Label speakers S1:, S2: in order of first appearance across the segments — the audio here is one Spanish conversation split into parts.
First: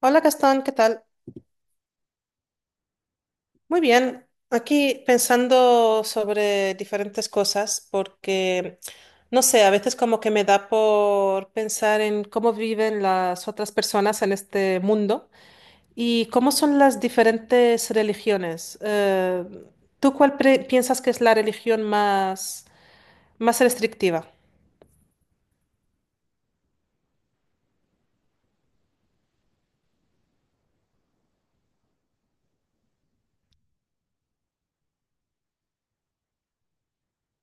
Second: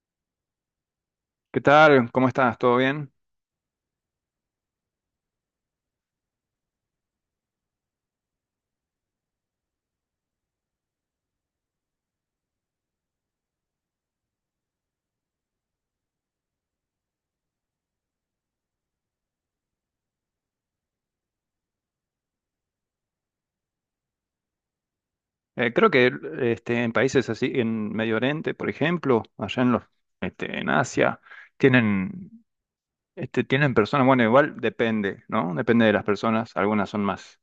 S1: Hola Gastón, ¿qué tal?
S2: ¿Qué tal? ¿Cómo estás? ¿Todo bien?
S1: Muy bien, aquí pensando sobre diferentes cosas porque, no sé, a veces como que me da por pensar en cómo viven las otras personas en este mundo y cómo son las diferentes religiones. ¿Tú cuál piensas que es la religión más restrictiva?
S2: Creo que en países así, en Medio Oriente, por ejemplo, allá en en Asia, tienen, tienen personas, bueno, igual depende, ¿no? Depende de las personas. Algunas son más,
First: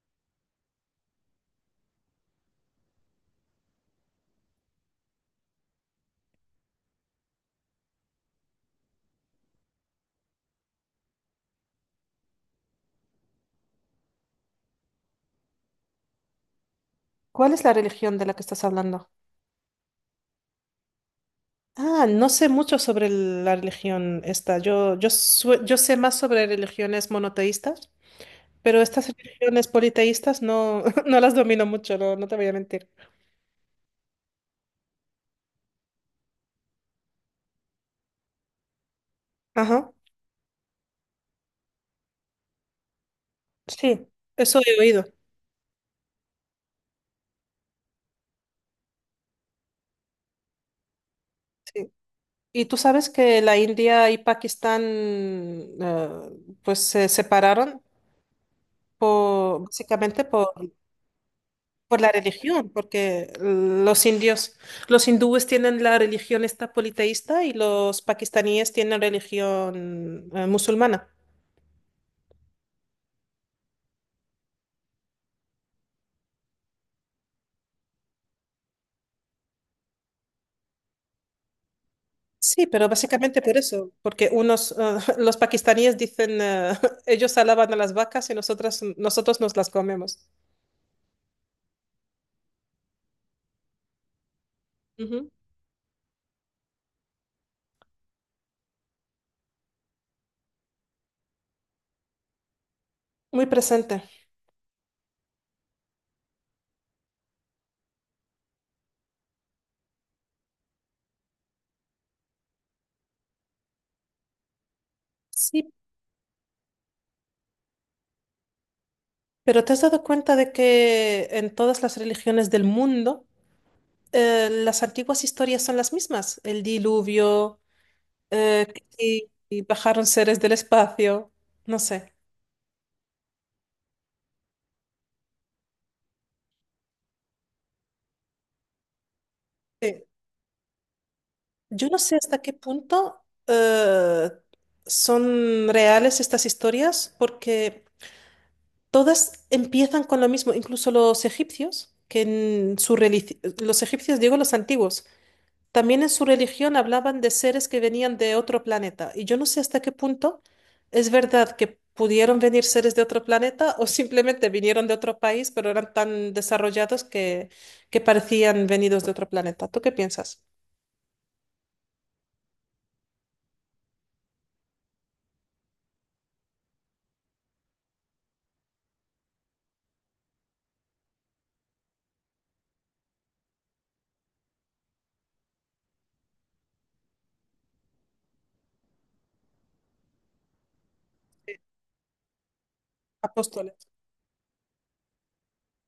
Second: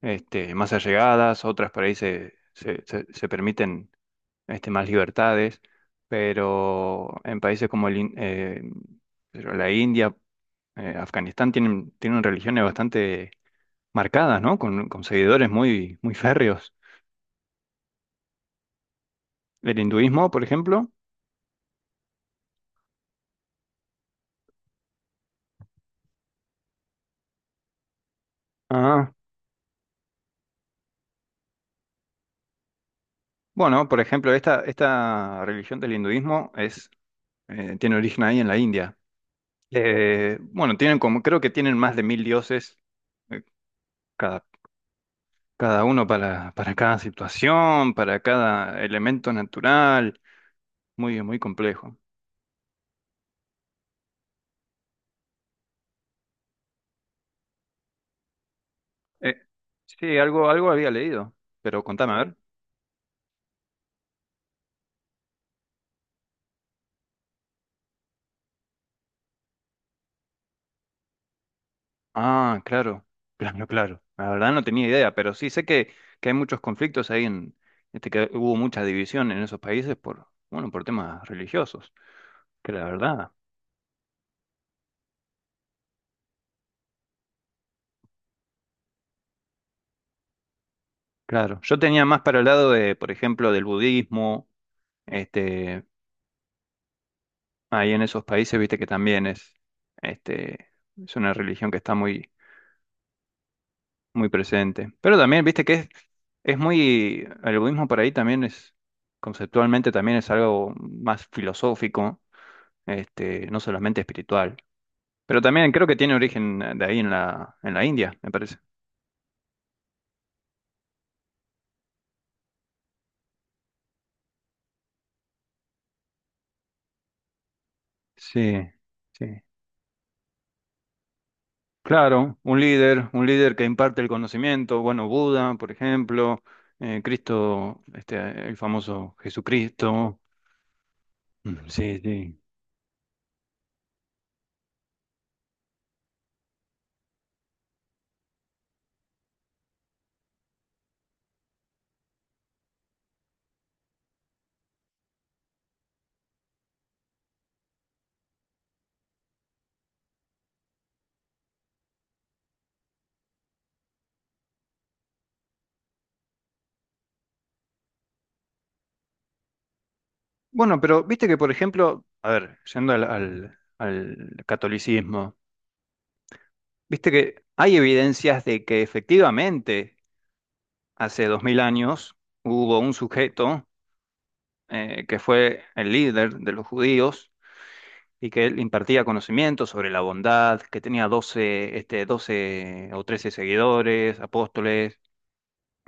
S2: más allegadas, otras por ahí se permiten más libertades, pero en países como pero la India, Afganistán, tienen religiones bastante marcadas, ¿no? Con seguidores muy, muy férreos.
S1: ¿Cuál es la religión de la que estás hablando?
S2: ¿Del hinduismo, por ejemplo?
S1: Ah, no sé mucho sobre la religión esta. Yo sé más sobre religiones monoteístas. Pero estas
S2: Ah,
S1: religiones politeístas no, no las domino mucho, no, no te voy a mentir.
S2: bueno, por ejemplo, esta religión del hinduismo es, tiene origen ahí en la India.
S1: Ajá,
S2: Bueno, tienen como, creo que tienen más de 1000 dioses, eh,
S1: sí,
S2: cada,
S1: eso he oído.
S2: cada uno para cada situación, para cada elemento natural. Muy, muy
S1: sí.
S2: complejo.
S1: Y tú sabes que la India y Pakistán pues se separaron
S2: Eh,
S1: por,
S2: sí,
S1: básicamente por,
S2: algo había leído, pero
S1: por la
S2: contame, a ver.
S1: religión, porque los indios, los hindúes tienen la religión esta politeísta y los pakistaníes tienen religión musulmana.
S2: Ah, claro, claro, claro. La verdad no tenía idea, pero sí sé que hay muchos conflictos ahí en, que hubo mucha división en esos países por, bueno, por temas religiosos,
S1: Sí,
S2: que la
S1: pero
S2: verdad,
S1: básicamente por eso, porque unos, los pakistaníes dicen, ellos alaban a las vacas y nosotras, nosotros nos las comemos.
S2: claro. Yo tenía más para el lado de, por ejemplo, del budismo,
S1: Ujú.
S2: este, ahí en esos países, viste que también este, es una religión que está muy,
S1: Muy presente.
S2: muy presente. Pero también, viste es muy, el budismo por ahí también es, conceptualmente también es algo más filosófico no solamente espiritual. Pero también
S1: Sí,
S2: creo que tiene origen de ahí en en la India, me parece.
S1: pero ¿te has dado cuenta de que en todas las religiones del mundo las antiguas historias son las mismas? El diluvio, eh,
S2: Sí,
S1: y,
S2: sí.
S1: y bajaron seres del espacio, no sé.
S2: Claro, un líder que imparte el conocimiento, bueno, Buda, por ejemplo, Cristo, el famoso
S1: Sí.
S2: Jesucristo.
S1: Yo no
S2: Sí,
S1: sé
S2: sí.
S1: hasta qué punto son reales estas historias porque. Todas empiezan con lo mismo, incluso los egipcios, que en su religión, los egipcios, digo los antiguos, también en su religión hablaban de seres que venían de otro planeta. Y yo no sé hasta qué punto es verdad que pudieron venir seres de otro planeta o simplemente vinieron de otro país, pero eran tan desarrollados que parecían venidos de otro planeta. ¿Tú qué piensas?
S2: Bueno, pero viste que, por ejemplo, a ver, yendo al catolicismo, viste que hay evidencias de que efectivamente hace 2000 años hubo un sujeto que fue el líder de los judíos y que él impartía conocimientos sobre la bondad, que tenía 12 o 13
S1: Apóstoles.
S2: seguidores, apóstoles,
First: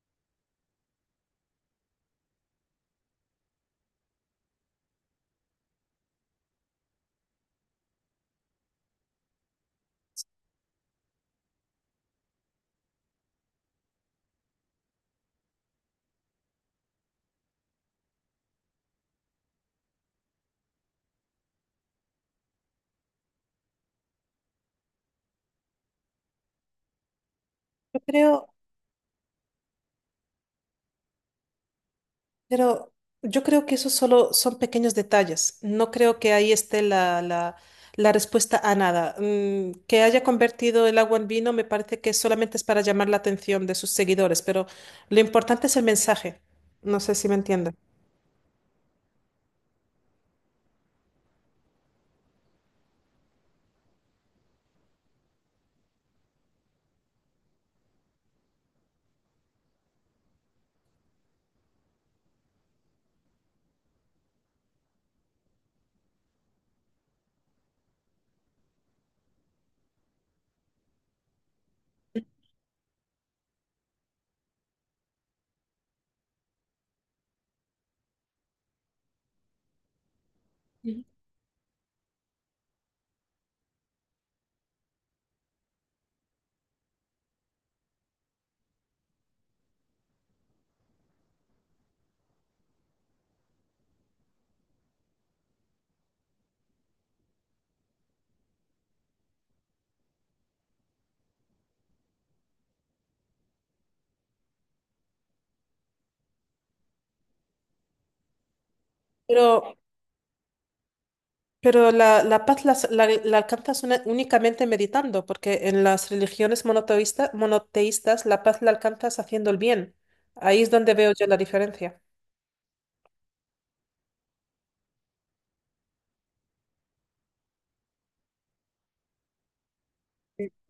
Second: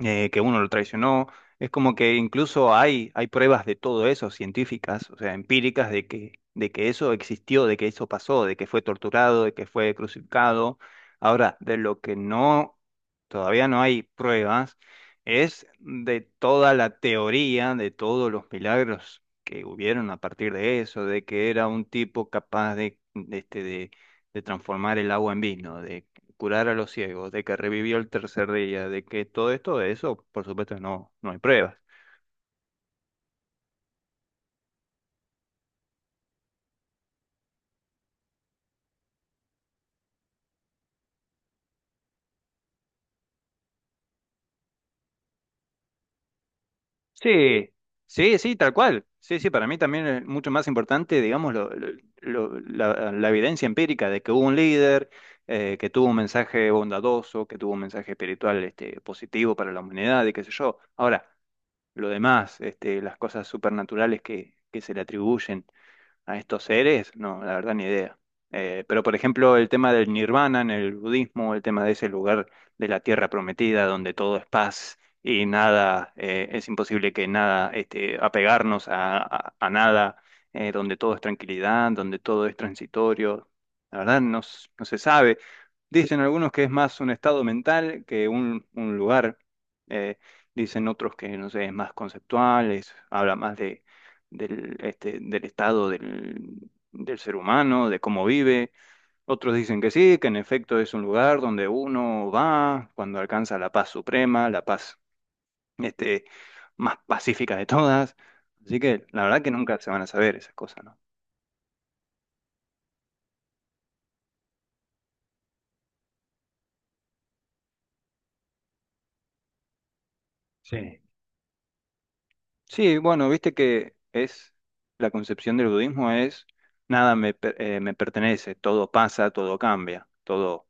S2: que uno lo traicionó. Es como que incluso hay pruebas de todo eso, científicas, o sea, empíricas, de que eso existió, de que eso pasó, de que fue torturado, de que fue crucificado. Ahora, de lo que no, todavía no hay pruebas, es de toda la teoría, de todos los milagros que hubieron a partir de eso, de que era un tipo capaz de transformar el agua en vino, curar a los ciegos, de que revivió
S1: Yo
S2: el
S1: creo,
S2: tercer día, de que todo esto, de eso, por supuesto, no hay pruebas.
S1: Pero yo creo que eso solo son pequeños detalles. No creo que ahí esté la respuesta a nada. Que haya convertido el agua en vino me parece que solamente es para llamar la atención de sus seguidores, pero lo importante es el mensaje. No sé si me
S2: Sí,
S1: entiende.
S2: sí, sí, tal cual. Sí, sí, para mí también es mucho más importante, digamos, la evidencia empírica de que hubo un líder, que tuvo un mensaje bondadoso, que tuvo un mensaje espiritual, positivo para la humanidad y qué sé yo. Ahora, lo demás, las cosas supernaturales que se le atribuyen a estos seres, no, la verdad ni idea. Pero por ejemplo, el tema del nirvana en el budismo, el tema de ese lugar de la tierra prometida donde todo es paz y nada, es imposible que nada, apegarnos a nada, donde
S1: Ujú.
S2: todo es tranquilidad, donde todo es transitorio. La verdad no, no se sabe. Dicen algunos que es más un estado mental que un lugar. Eh, Dicen otros que, no sé, es más conceptual, habla más del estado del ser humano, de cómo vive. Otros dicen que sí, que en efecto es un lugar donde uno va cuando alcanza la paz suprema, la paz este, más pacífica de todas. Así que la verdad que
S1: Pero,
S2: nunca se van a saber esas cosas, ¿no?
S1: pero la paz la alcanzas únicamente meditando, porque en las religiones monoteístas la paz la alcanzas haciendo el bien. Ahí es donde
S2: Sí.
S1: veo yo la diferencia.
S2: Sí, bueno, viste que es la concepción del budismo es nada me, per- me pertenece, todo pasa, todo cambia, todo,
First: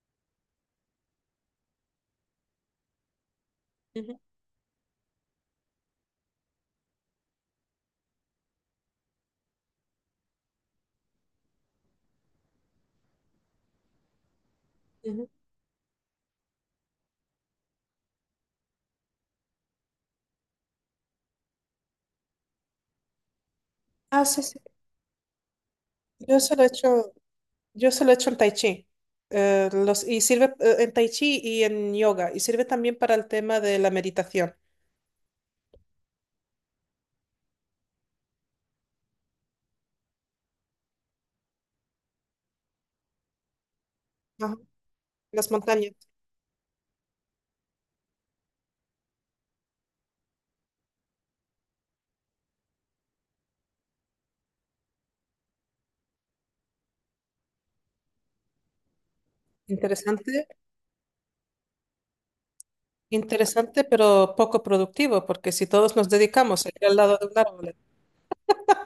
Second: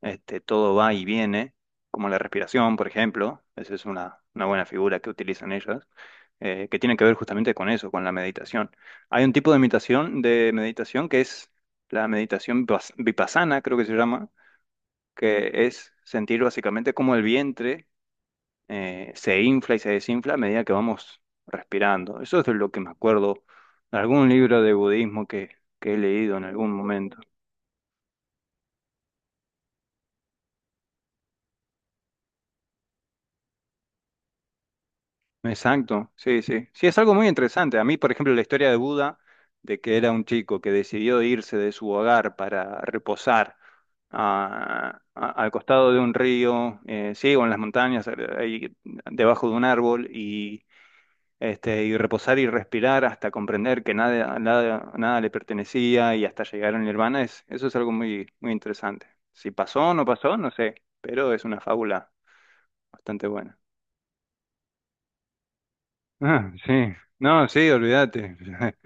S2: este, todo va y viene, como la respiración, por ejemplo, esa es
S1: Ujú,
S2: una buena figura que utilizan ellas, que tiene que ver justamente con eso, con la meditación. Hay un tipo de meditación que es la meditación vipassana, creo que se llama,
S1: ujú.
S2: que es sentir básicamente como el vientre se infla y se desinfla a medida que vamos respirando. Eso es de lo que me acuerdo de
S1: Ah,
S2: algún
S1: sí, sí.
S2: libro de budismo que he leído
S1: Yo
S2: en
S1: solo he
S2: algún
S1: hecho,
S2: momento.
S1: yo solo he hecho el tai chi. Y sirve en tai chi y en yoga. Y sirve también para el tema de la meditación.
S2: Exacto, sí, sí. Sí, es algo muy interesante. A mí, por ejemplo, la historia de Buda, de que era un chico que decidió irse de su hogar para reposar
S1: Ajá. Las
S2: al costado
S1: montañas.
S2: de un río, sí, o en las montañas, ahí debajo de un árbol, y reposar y respirar hasta comprender que nada, nada, nada le pertenecía y hasta llegar al nirvana, es, eso es algo muy, muy interesante. Si pasó o no
S1: Interesante,
S2: pasó, no sé, pero es una fábula bastante buena.
S1: interesante, pero poco productivo, porque si todos nos
S2: Ah,
S1: dedicamos a
S2: sí.
S1: ir al lado de un
S2: No, sí,
S1: árbol,
S2: olvídate.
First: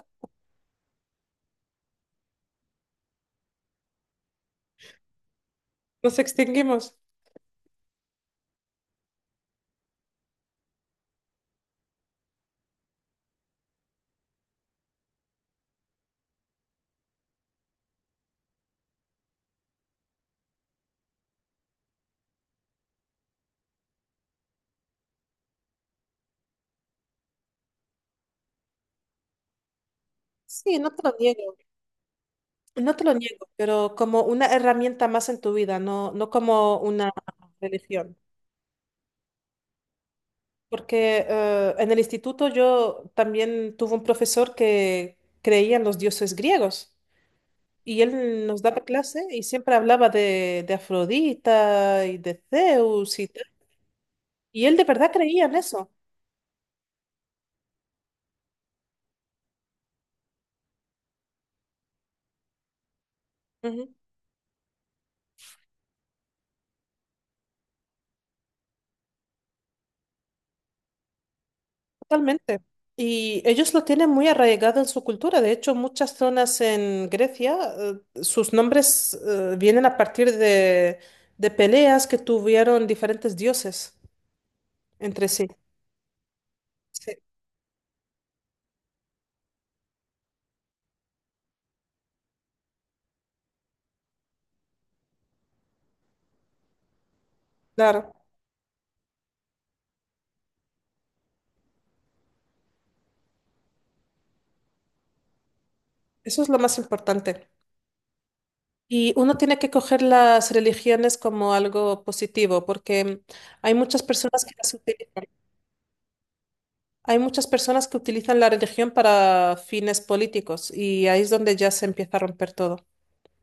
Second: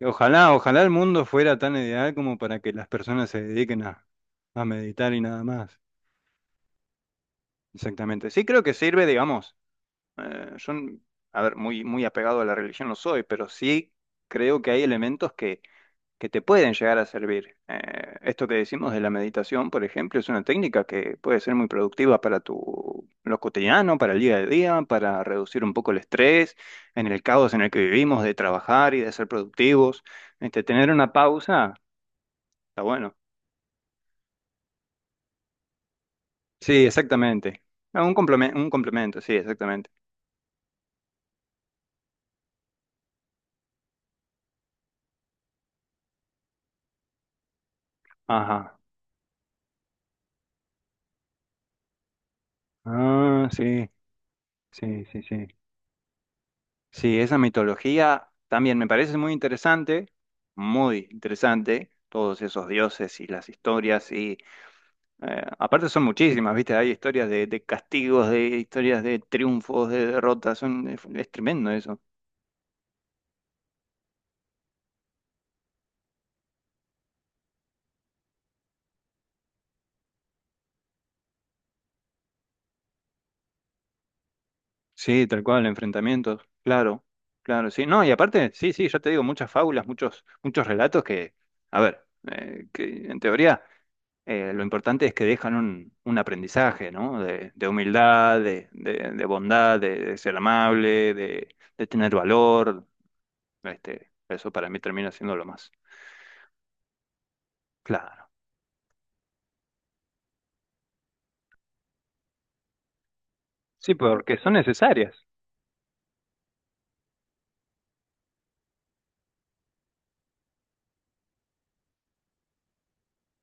S2: Ojalá, ojalá el mundo fuera tan ideal como para que las personas se dediquen a meditar y nada más.
S1: nos extinguimos.
S2: Exactamente. Sí, creo que sirve, digamos. eh, yo, a ver, muy, muy apegado a la religión no soy, pero sí creo que hay elementos que te pueden llegar a servir. Esto que decimos de la meditación, por ejemplo, es una técnica que puede ser muy productiva para tu, lo cotidiano, para el día a día, para reducir un poco el estrés, en el caos en el que vivimos, de trabajar y de ser productivos.
S1: Sí,
S2: Tener
S1: no te
S2: una
S1: lo niego,
S2: pausa, está
S1: no te lo
S2: bueno.
S1: niego, pero como una herramienta más en tu vida, no, no como
S2: Sí,
S1: una
S2: exactamente. Ah, un
S1: religión.
S2: complemento, un complemento, sí, exactamente.
S1: Porque en el instituto yo también tuve un profesor que creía en los dioses griegos y él nos
S2: Ajá.
S1: daba clase y siempre hablaba de Afrodita y de Zeus y tal.
S2: Ah, sí,
S1: Y él de
S2: sí,
S1: verdad
S2: sí,
S1: creía
S2: sí.
S1: en eso.
S2: Sí, esa mitología también me parece muy interesante, todos esos dioses y las
S1: Ujú.
S2: historias y aparte son muchísimas, ¿viste? Hay historias de castigos, de historias de triunfos, de derrotas, son, es tremendo eso.
S1: Totalmente. Y ellos lo tienen muy arraigado en su cultura. De hecho, muchas zonas en Grecia, sus nombres vienen a partir de peleas que tuvieron diferentes dioses
S2: Sí,
S1: entre
S2: tal
S1: sí.
S2: cual, enfrentamientos, claro,
S1: Sí,
S2: claro, sí, no, y aparte, sí, sí, ya te digo, muchas fábulas, muchos, muchos relatos que, a ver, eh, que en teoría lo importante es que dejan un aprendizaje, ¿no? De
S1: claro.
S2: humildad, de bondad, de ser amable, de tener valor. Eso para mí termina siendo lo más
S1: Eso es lo más importante.
S2: claro.
S1: Y uno tiene que coger las religiones como algo positivo, porque hay
S2: Sí,
S1: muchas
S2: porque
S1: personas
S2: son
S1: que las
S2: necesarias.
S1: utilizan. Hay muchas personas que utilizan la religión para fines políticos y ahí es donde ya se empieza a romper todo.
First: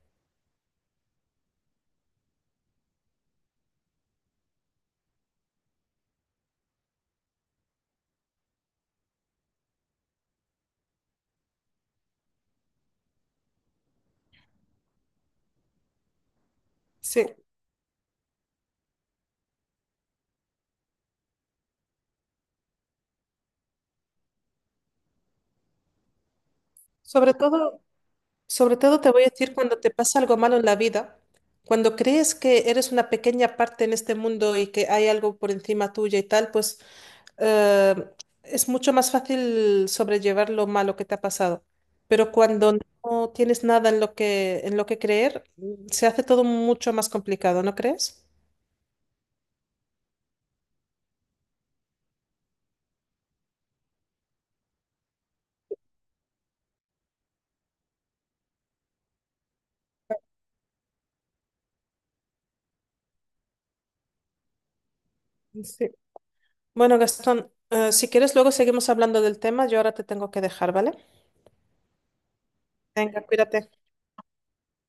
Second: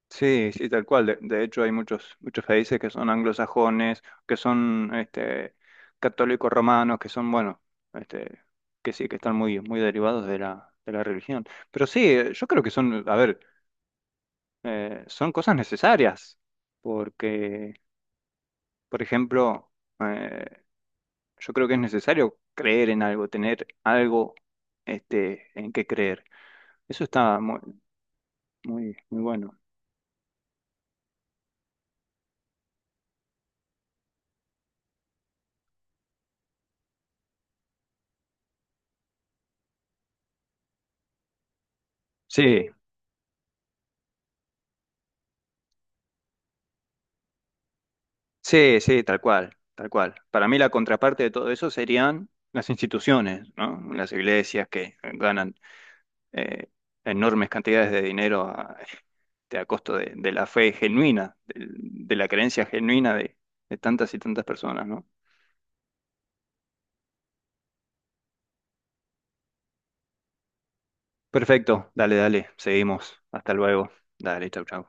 S2: Sí, sí, tal cual. De hecho, hay muchos, muchos países que son anglosajones, que son católicos romanos, que son, bueno, este, que sí, que están muy, muy derivados de de la religión. Pero sí, yo creo que son, a ver, son cosas necesarias,
S1: Sí.
S2: porque, por ejemplo, eh, yo creo que es necesario creer en algo, tener algo en qué creer. Eso
S1: Sobre
S2: está muy,
S1: todo, sobre
S2: muy,
S1: todo te
S2: muy
S1: voy a
S2: bueno.
S1: decir cuando te pasa algo malo en la vida, cuando crees que eres una pequeña parte en este mundo y que hay algo por encima tuya y tal, pues eh, es mucho más fácil sobrellevar lo malo que te ha pasado. Pero
S2: Sí,
S1: cuando no tienes nada en lo que creer, se hace todo mucho más complicado, ¿no crees?
S2: sí, sí, tal cual, tal cual. Para mí la contraparte de todo eso serían las instituciones, ¿no? Las iglesias que ganan eh, enormes cantidades de dinero a costo de la fe genuina, la creencia genuina de tantas y tantas personas, ¿no?
S1: Sí. Bueno, Gastón, si quieres, luego seguimos hablando del tema. Yo ahora te tengo que dejar, ¿vale?
S2: Perfecto, dale, dale, seguimos.
S1: Venga,
S2: Hasta
S1: cuídate.
S2: luego. Dale, chau, chau.